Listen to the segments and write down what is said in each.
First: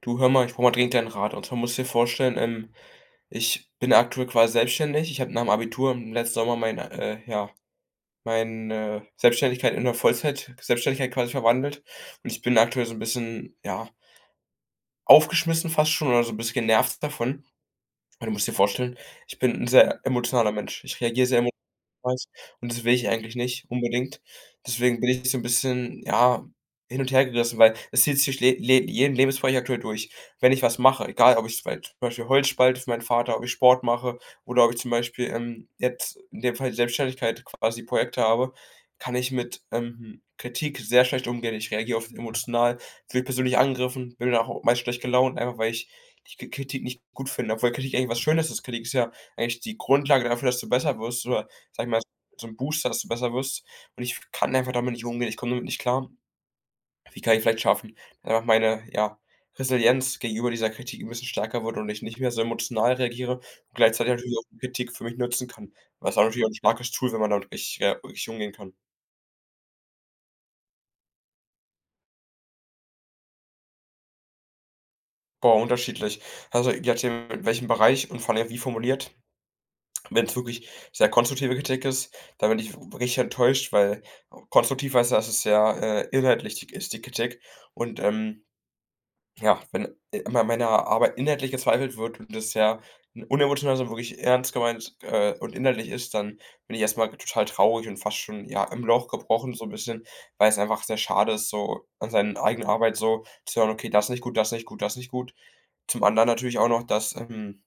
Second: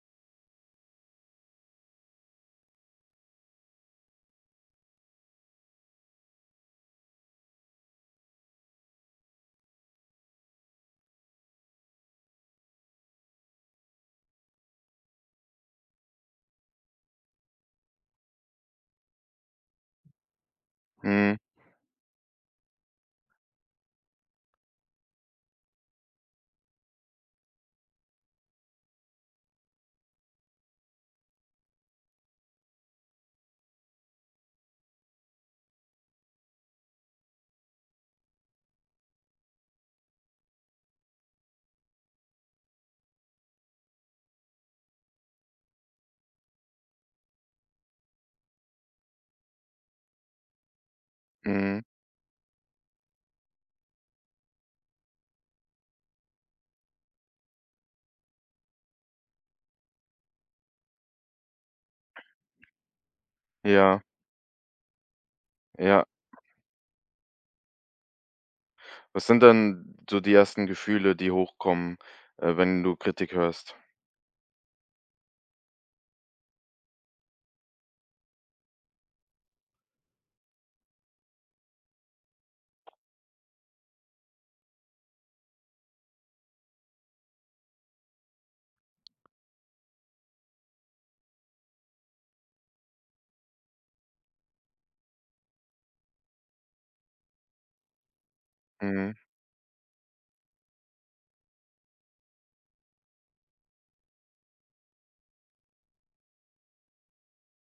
Du, hör mal, ich brauche mal dringend deinen Rat. Und zwar musst du dir vorstellen, ich bin aktuell quasi selbstständig. Ich habe nach dem Abitur im letzten Sommer meine, meine Selbstständigkeit in eine Vollzeit-Selbstständigkeit quasi verwandelt. Und ich bin aktuell so ein bisschen, ja, aufgeschmissen fast schon oder so ein bisschen genervt davon. Weil du musst dir vorstellen, ich bin ein sehr emotionaler Mensch. Ich reagiere Mhm, sehr emo Weiß. Und das will ich eigentlich nicht unbedingt. Deswegen bin ich so ein bisschen, ja, hin und hergerissen, weil es zieht sich le le jeden Lebensbereich aktuell durch. Wenn ich was mache, egal ob ich z zum Beispiel Holz spalte für meinen Vater, ob ich Sport mache oder ob ich zum Beispiel, jetzt in dem Fall die Selbstständigkeit quasi Projekte habe, kann ich mit, Kritik sehr schlecht umgehen. Ich reagiere oft emotional, fühle mich persönlich angegriffen, bin dann auch meist schlecht gelaunt, einfach weil ich die Kritik nicht gut finde, obwohl Kritik eigentlich was Schönes ist. Kritik ist ja eigentlich die Grundlage dafür, dass du besser wirst oder, mhm. sage ich mal, so 'n Booster, dass du besser wirst. Und ich kann einfach damit nicht umgehen. Ich komme damit nicht klar. Wie kann ich vielleicht schaffen, einfach meine, ja, Resilienz gegenüber dieser Kritik 'n bisschen stärker wird und ich nicht mehr so emotional reagiere und Ja, gleichzeitig natürlich auch die Kritik für mich nutzen kann. ja. Weil es auch natürlich auch 'n starkes Tool, wenn man damit richtig, ja, richtig umgehen kann. Was sind dann so die ersten Gefühle, die hochkommen, wenn du Kritik hörst? Boah, unterschiedlich. Also, je nachdem, in welchem Bereich und vor allem wie formuliert. Wenn's wirklich sehr konstruktive Kritik ist, dann bin ich richtig enttäuscht, weil konstruktiv heißt ja, dass es sehr, inhaltlich ist, die Kritik. Und, ja, wenn immer an meiner Arbeit inhaltlich gezweifelt wird und das ja unemotional, sondern wirklich ernst gemeint und inhaltlich ist, dann bin ich erstmal total traurig und fast schon ja im Loch Mhm. gebrochen, so ein bisschen, weil es einfach sehr schade ist, so an seiner eigenen Arbeit so zu hören, okay, das nicht gut, das nicht gut, das nicht gut. Zum anderen natürlich auch noch, dass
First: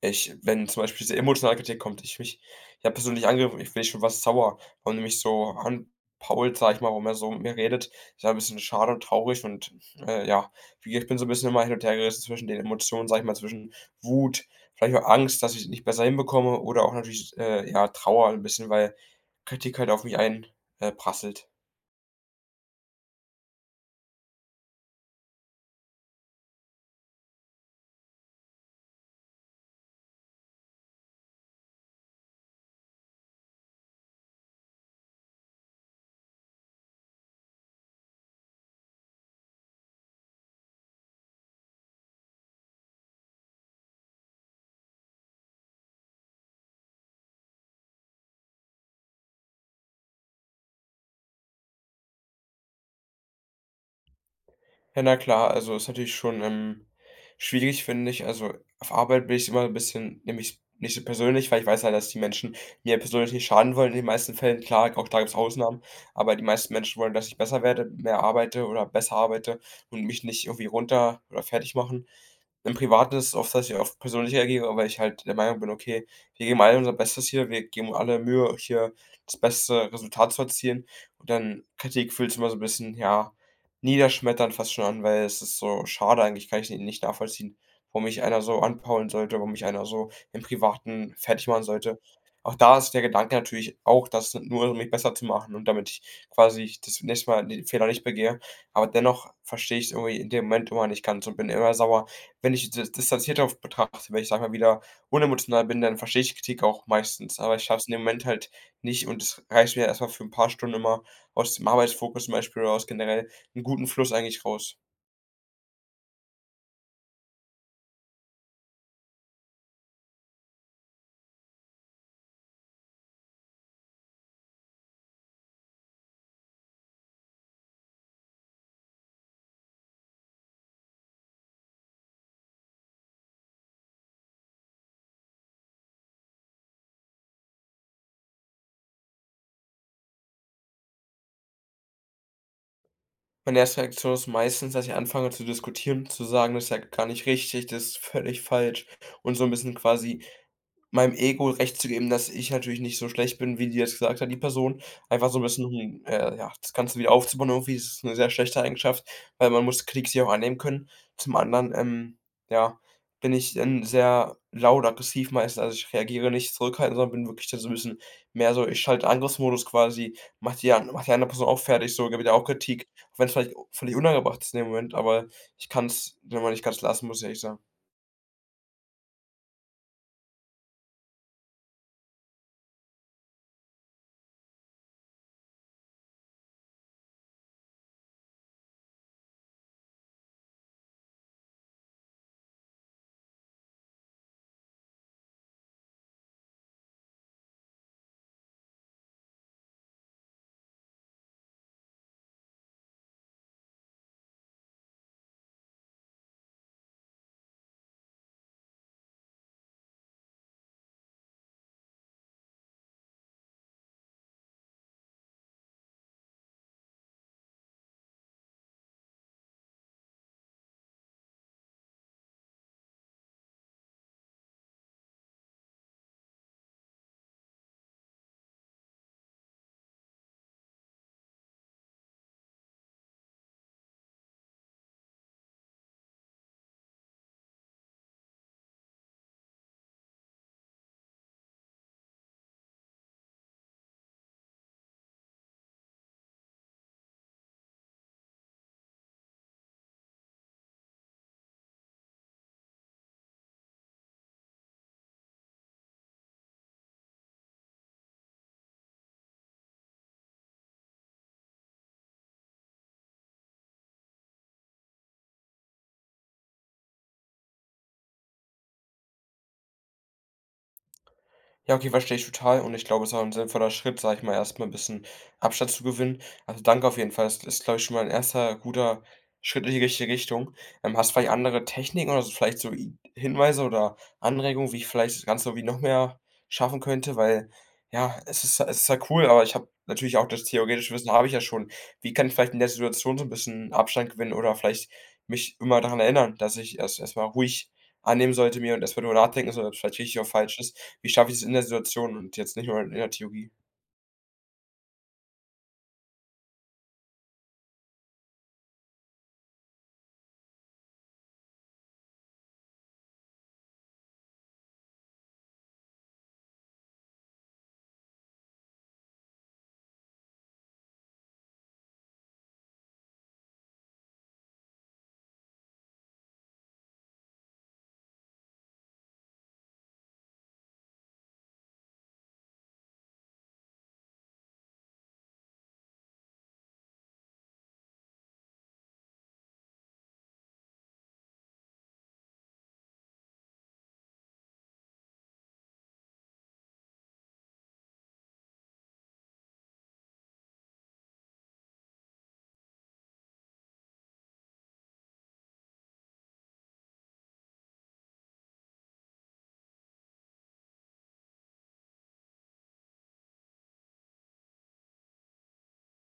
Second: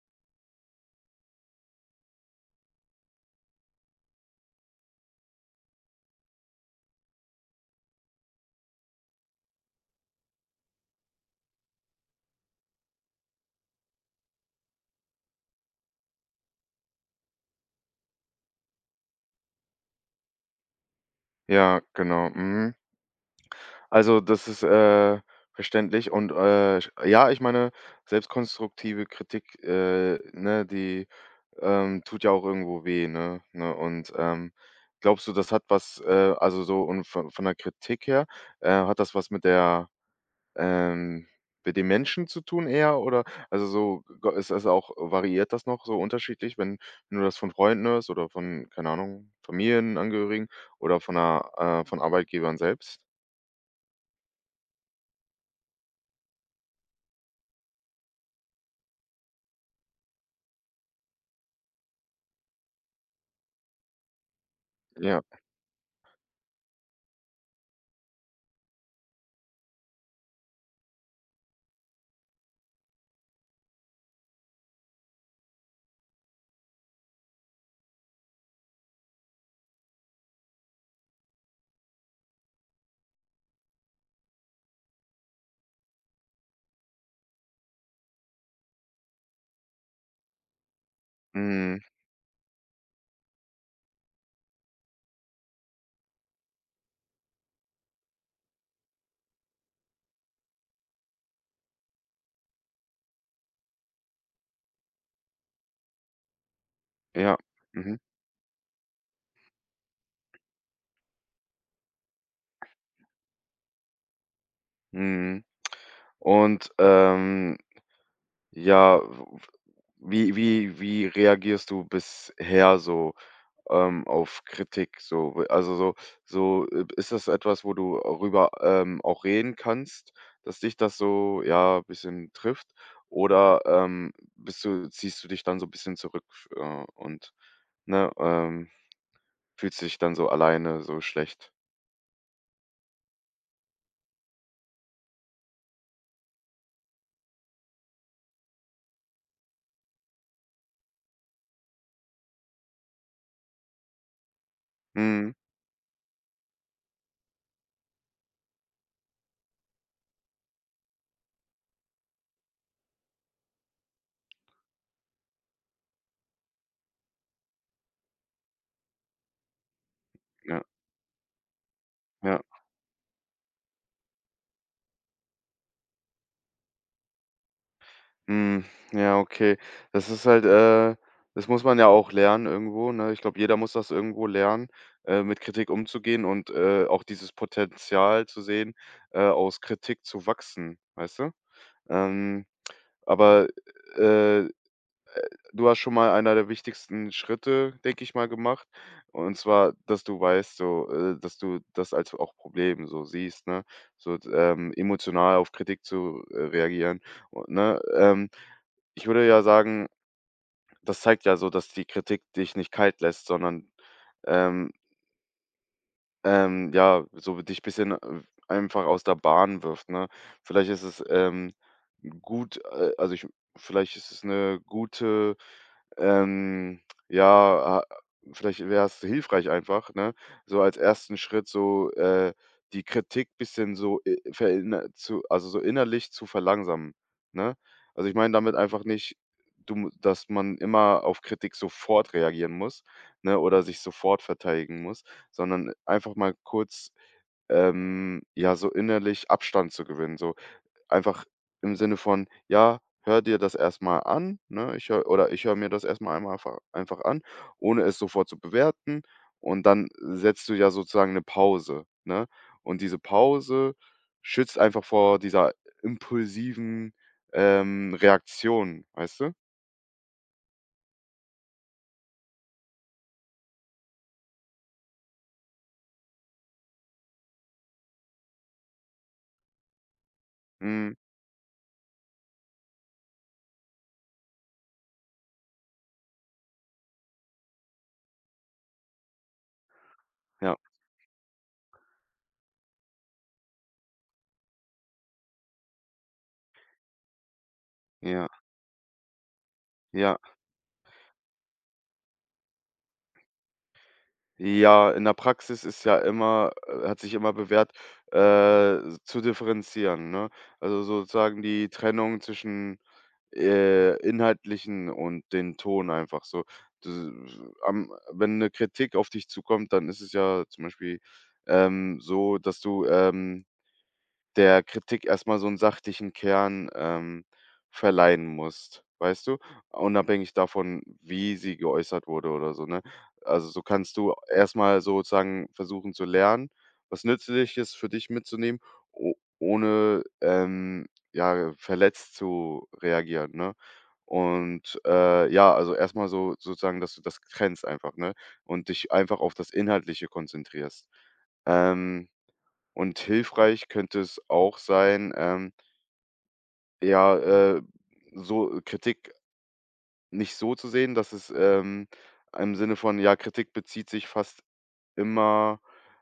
ich wenn zum Beispiel diese emotionale Kritik kommt, ich mich ich habe persönlich angegriffen, ich bin schon was sauer, warum die mich so anpault, sage ich mal, warum er so mit mir redet. Ist ja ein bisschen schade und traurig und, ja, wie gesagt, ich bin so ein bisschen immer hin und her gerissen zwischen den Emotionen, sage ich mal, zwischen Wut, vielleicht auch Angst, dass ich es nicht besser hinbekomme oder auch natürlich, ja, Trauer ein bisschen, weil Kritik halt auf mich ein prasselt. Ja, genau. Mhm. Also, das ist, verständlich und, sch ja, ich meine, selbstkonstruktive Kritik, ne, die, tut ja auch irgendwo weh, ne, ne? Und, glaubst du, das hat was, also so und von der Kritik her, hat das was mit der Ähm, mit den Menschen zu tun eher oder also, so g ist das auch variiert das noch so unterschiedlich, wenn du das von Freunden hörst oder von, keine Ahnung, Familienangehörigen oder von 'ner von Arbeitgebern selbst? Ja, na klar, also ist natürlich schon, schwierig, finde ich. Also, auf Arbeit bin ich immer ein bisschen nämlich nicht so persönlich, weil ich weiß halt, dass die Menschen mir persönlich nicht schaden wollen in den meisten Fällen. Klar, auch da Ja. gibt's Ausnahmen, aber die meisten Menschen wollen, dass ich besser werde, mehr arbeite oder besser arbeite und mich nicht irgendwie runter oder fertig machen. Im Privaten ist es oft, dass ich auf persönliche eingehe, weil ich halt der Meinung bin: „Okay, wir geben alle unser Bestes hier, wir geben alle Mühe, hier das beste Resultat zu erzielen.“ Und dann Kritik fühlt sich immer so ein bisschen, ja, niederschmetternd fast schon an, weil es ist so schade eigentlich, kann ich ni nicht nachvollziehen, warum mich einer so anpaulen sollte, warum mich einer so im Privaten fertig machen Mhm. sollte. Auch da ist der Gedanke natürlich auch, das nur um mich besser zu machen und damit ich quasi das nächste Mal den Fehler nicht begehe. Aber dennoch verstehe ich's irgendwie in dem Moment immer nicht ganz und bin immer sauer, wenn ich distanziert darauf betrachte, wenn ich, sage mal, wieder unemotional bin, dann verstehe ich Kritik auch Ja. meistens, aber ich schaffe es in Mhm. dem Moment halt nicht und es reicht mir erst mal für 'n paar Stunden immer aus dem Arbeitsfokus zum Beispiel oder aus generell 'n guten Fluss eigentlich raus. Mhm. Und, ja, w wie wie wie reagierst du bisher so, auf Kritik so. Also, so, ist das etwas, wo du rüber, auch reden kannst, dass dich das so, ja, ein bisschen trifft? Oder, bist du ziehst du dich dann so ein bisschen zurück, und, ne, fühlst dich dann so alleine, so schlecht? Meine erste Reaktion ist meistens, dass ich anfange zu diskutieren, zu sagen: „Das ist ja gar nicht richtig, das ist völlig falsch“ und so 'n bisschen quasi meinem Ego recht zu geben, dass ich natürlich nicht so schlecht bin, wie die jetzt gesagt hat, die Person. Einfach Mhm. so 'n bisschen, ja, das Ganze wieder aufzubauen irgendwie. Das ist 'ne sehr schlechte Eigenschaft, weil man muss Kritik sich auch annehmen können. Zum anderen, ja, bin ich dann sehr laut aggressiv meistens. Also, ich reagiere nicht zurückhaltend, sondern bin wirklich dann so 'n bisschen mehr so ich schalte Angriffsmodus quasi, Ja, mache die andere Person auch fertig so, gebe ihr ja. auch Kritik, auch wenn's vielleicht völlig unangebracht ist in dem Moment, aber ich kann's dann mal nicht ganz lassen, muss ich ehrlich sagen. Hm, ja, okay. Das ist halt, das muss man ja auch lernen irgendwo, ne? Ich glaube, jeder muss das irgendwo lernen, mit Kritik umzugehen und, auch dieses Potenzial zu sehen, aus Kritik zu wachsen, weißt du? Ähm, aber, äh, du hast schon mal einer der wichtigsten Schritte, denke ich mal, gemacht. Und zwar, dass du weißt so, dass du das als auch Problem so siehst, ne? So, emotional auf Kritik zu, reagieren und, ne? Ich würde ja sagen, das zeigt ja so, dass die Kritik dich nicht kalt lässt, sondern, ähm, ja, so dich ein bisschen, einfach aus der Bahn wirft, ne? Vielleicht ist es, gut, also ich, vielleicht ist es eine gute, ähm, ja, a vielleicht wäre es hilfreich einfach, ne, so als ersten Schritt so, die Kritik bisschen so, verinner zu also, so innerlich zu verlangsamen, ne? Also, ich meine damit einfach nicht, du mu dass man immer auf Kritik sofort reagieren muss, ne, oder sich sofort verteidigen muss, sondern einfach mal kurz, ja, so innerlich Abstand zu gewinnen, so einfach im Sinne von: „Ja, hör dir das erstmal an", ne? Ich höre mir das erstmal einmal einfach an, ohne es sofort zu bewerten. Und dann setzt du ja sozusagen eine Pause, ne? Und diese Pause schützt einfach vor dieser impulsiven, Reaktion, weißt du? Ja, okay, verstehe ich total und ich glaube, es ist auch ein sinnvoller Schritt, sage ich mal, erstmal mal bisschen Abstand zu gewinnen. Also, danke auf jeden Fall. Das ist, glaube ich, schon mal ein erster guter Schritt in die richtige Richtung. Mhm. Hast du vielleicht andere Techniken oder so vielleicht so I Hinweise oder Anregungen, wie ich vielleicht das Ganze irgendwie noch mehr schaffen könnte? Weil, ja, es ist ja cool, aber ich habe natürlich auch das Ja, theoretische Wissen habe ich ja schon. Wie kann ich vielleicht in der Situation so ein bisschen Abstand gewinnen oder vielleicht mich immer daran erinnern, dass ich erstmal ruhig ja, annehmen sollte, mir und erst mal drüber nachdenken soll, ob's vielleicht richtig ja. oder falsch ist. Wie schaffe ich es in der Situation und jetzt nicht nur in der Theorie? Ja, in der Praxis ist ja immer, hat sich immer bewährt, zu differenzieren, ne? Also sozusagen die Trennung zwischen, inhaltlichen und den Ton einfach so. D am wenn eine Kritik auf dich zukommt, dann ist es ja zum Beispiel, so, dass du, der Kritik erstmal so 'n sachlichen Kern, verleihen musst, weißt du? Unabhängig davon, wie sie geäußert wurde oder so, ne? Also, so kannst du erstmal sozusagen versuchen zu lernen, was Nützliches für dich mitzunehmen, o ohne, ja, verletzt zu reagieren, ne? Und, ja, also, erstmal so sozusagen, dass du das trennst einfach, ne? Und dich einfach auf das Inhaltliche konzentrierst. Ähm und hilfreich könnte es auch sein, ja, so Kritik nicht so zu sehen, dass es, im Sinne von, ja, Kritik bezieht sich fast immer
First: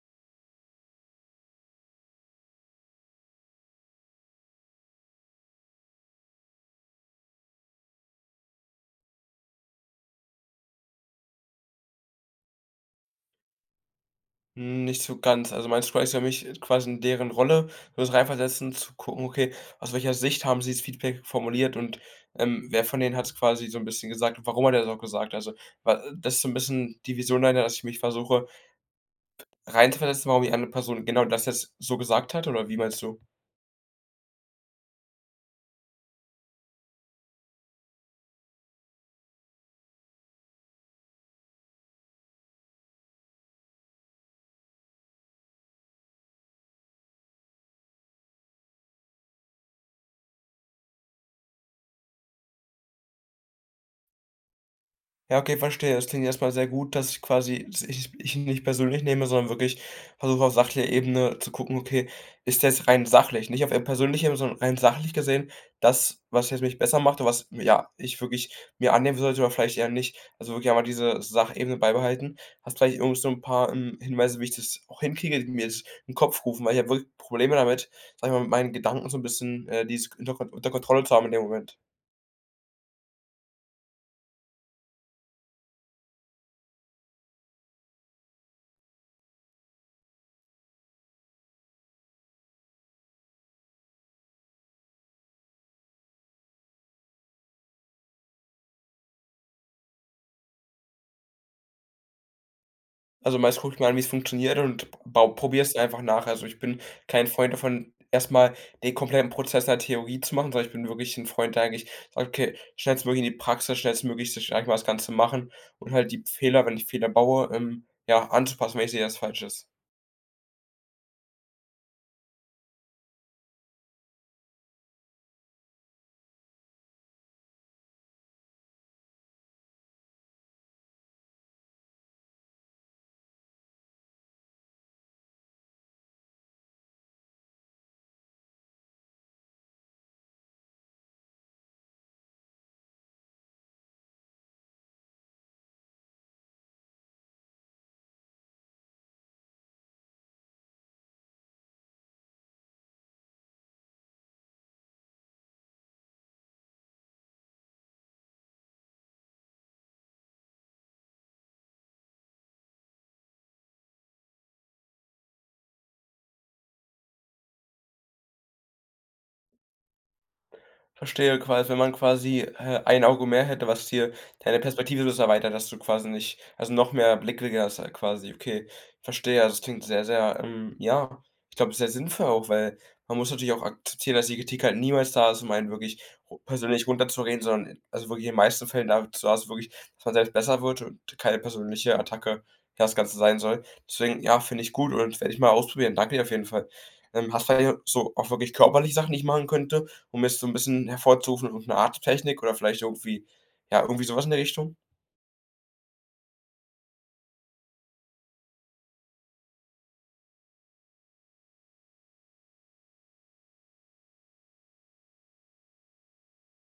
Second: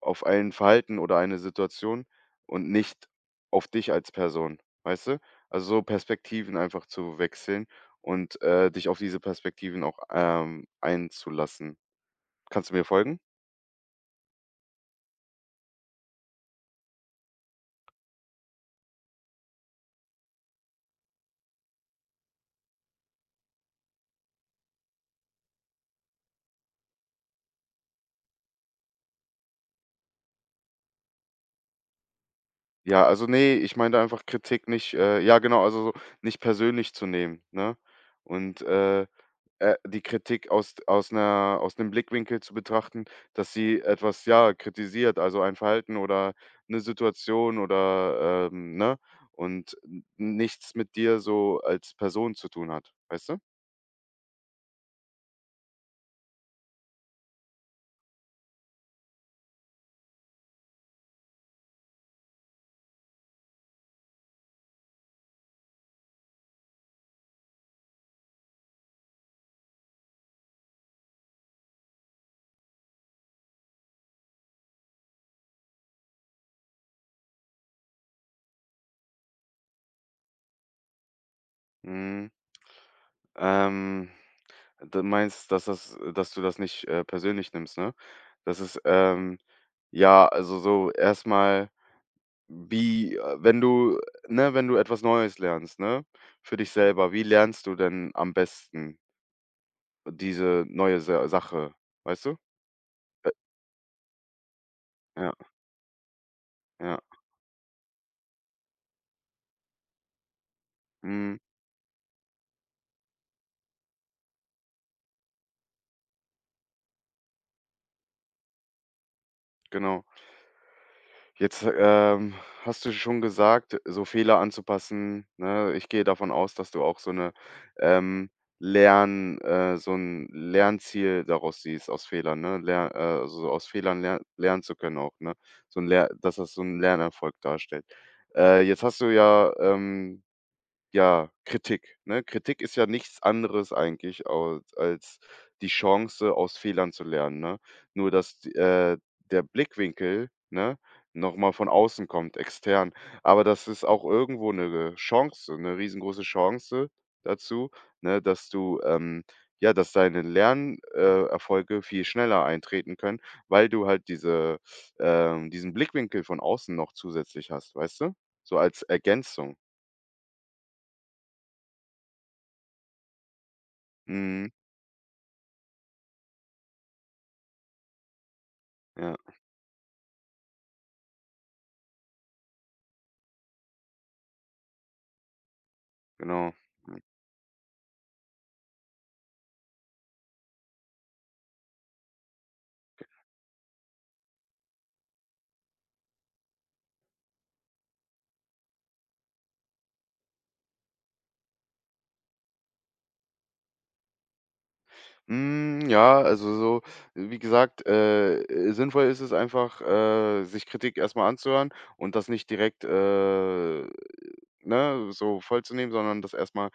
auf ein Verhalten oder eine Situation und nicht auf dich als Person, weißt du? Also, so Perspektiven einfach zu wechseln und, dich auf diese Perspektiven auch, einzulassen. Kannst du mir folgen? Hm, nicht so ganz. Also, mein Scroll ist für mich quasi in deren Rolle, das reinversetzen, zu gucken, okay, aus welcher Sicht haben sie das Feedback formuliert und, wer von denen hat es quasi so ein bisschen gesagt und warum hat er's auch gesagt? Also, wa das ist so ein bisschen die Vision dahinter, dass ich mich versuche, reinzuversetzen, warum die andere Person genau das jetzt so gesagt hat oder wie meinst Ja, du? also nee, ich meinte einfach Kritik nicht, ja genau, also so nicht persönlich zu nehmen, ne? Und, die Kritik aus 'nem Blickwinkel zu betrachten, dass sie etwas, ja, kritisiert, also ein Verhalten oder eine Situation oder, ne? Und n nichts mit dir so als Person zu tun hat, weißt du? Ja, okay, verstehe. Das klingt erstmal sehr gut, dass ich quasi dass ich nicht persönlich nehme, sondern wirklich versuche, auf sachlicher Ebene zu gucken: „Okay, ist das rein sachlich, nicht auf eher persönlicher, Ebene, sondern rein sachlich gesehen, das, was jetzt mich besser macht und was, ja, ich wirklich mir annehmen sollte oder vielleicht eher nicht.“ Also, wirklich einmal diese Sachebene beibehalten. Hast vielleicht irgendwie so ein paar, Hinweise, wie ich das auch hinkriege, die mir jetzt in den Kopf rufen, weil ich habe wirklich Probleme damit, sag ich mal, mit meinen Gedanken so ein bisschen, dieses unter Kontrolle zu haben in dem Moment. Mhm, ähm, du meinst, dass das dass du das nicht, persönlich nimmst, ne? Das ist, ja, also so erstmal. Wie wenn du ne, wenn du etwas Neues lernst, ne, für dich selber, wie lernst du denn am besten diese neue, Sa Sache, weißt du? Äh, Also, meist gucke ich mir an, wie es funktioniert und bau ja, probiere es einfach nach. Also, ich bin ja. kein Freund davon, erstmal den kompletten Prozess in der Theorie zu machen, sondern ich bin wirklich ein Mhm, Freund, der eigentlich sagt: „Okay, schnellstmöglich in die Praxis, schnellstmöglich sich eigentlich mal das Ganze machen“ und halt die Fehler, wenn ich Fehler baue, ja, anzupassen, wenn ich sehe, dass es falsch ist. genau. Jetzt, hast du schon gesagt, so Fehler anzupassen, ne? Ich gehe davon aus, dass du auch so 'ne, ähm, Lern so 'n Lernziel daraus siehst aus Fehlern, ne? Ler also aus Fehlern lernen zu können auch, ne? So 'n Ler dass das so ein Lernerfolg darstellt. Jetzt hast du ja, ja, Kritik, ne? Kritik ist ja nichts anderes eigentlich, au als die Chance, aus Fehlern zu lernen, ne? Nur dass, der Blickwinkel, ne, noch mal von außen kommt, extern. Aber das ist auch irgendwo eine Chance, eine riesengroße Chance dazu, ne, dass du, ja, dass deine Lernerfolge Erfolge viel schneller eintreten können, weil du halt diesen Blickwinkel von außen noch zusätzlich hast, weißt du? So als Ergänzung. Verstehe quasi, wenn man quasi, ein Auge mehr hätte, was dir Mhm, deine Perspektive so erweitert, dass du quasi nicht also, noch mehr Blickwinkel hast, quasi. Okay, ja. verstehe. Also, es klingt sehr, sehr, ja, ich glaube, sehr sinnvoll auch, weil man muss natürlich auch akzeptieren, dass die Kritik halt niemals da ist, um einen wirklich ru Genau. persönlich runterzureden, sondern also, wirklich in den meisten Fällen dazu da ist wirklich, dass man selbst besser wird und keine persönliche Attacke, ja, das Ganze sein soll. Deswegen, ja, finde ich gut und werde ich mal ausprobieren. Danke dir auf jeden Fall. Hast du vielleicht so auch wirklich körperliche Sachen, die ich machen könnte? Um es so 'n bisschen hervorzurufen, irgend 'ne Art Technik oder vielleicht irgendwie ja, irgendwie so was in der Richtung? Hm, ja, also so, wie gesagt, sinnvoll ist es einfach, sich Kritik erstmal anzuhören und das nicht direkt, ne, so vollzunehmen, sondern das erstmal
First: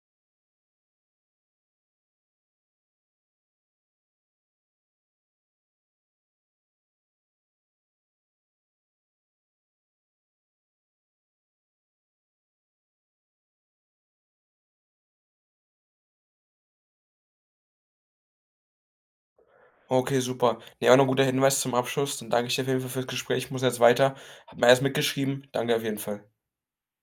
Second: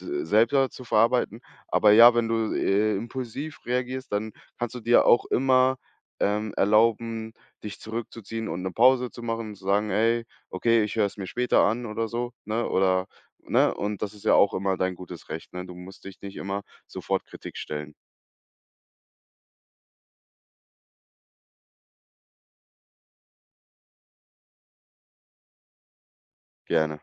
mal selber zu verarbeiten. Aber ja, wenn du, impulsiv reagierst, dann kannst du dir auch immer, erlauben, dich zurückzuziehen und eine Pause zu machen und zu sagen: „Ey, okay, ich höre es mir später an" oder so, ne? Oder ne? Und das ist ja auch immer dein gutes Recht, ne? Du musst dich nicht immer sofort Kritik stellen. Okay, super. Ne, auch 'n guter Hinweis zum Abschluss. Dann danke ich dir auf jeden Fall fürs Gespräch. Ich muss jetzt weiter. Habe mir alles mitgeschrieben. Danke auf jeden Fall. Gerne.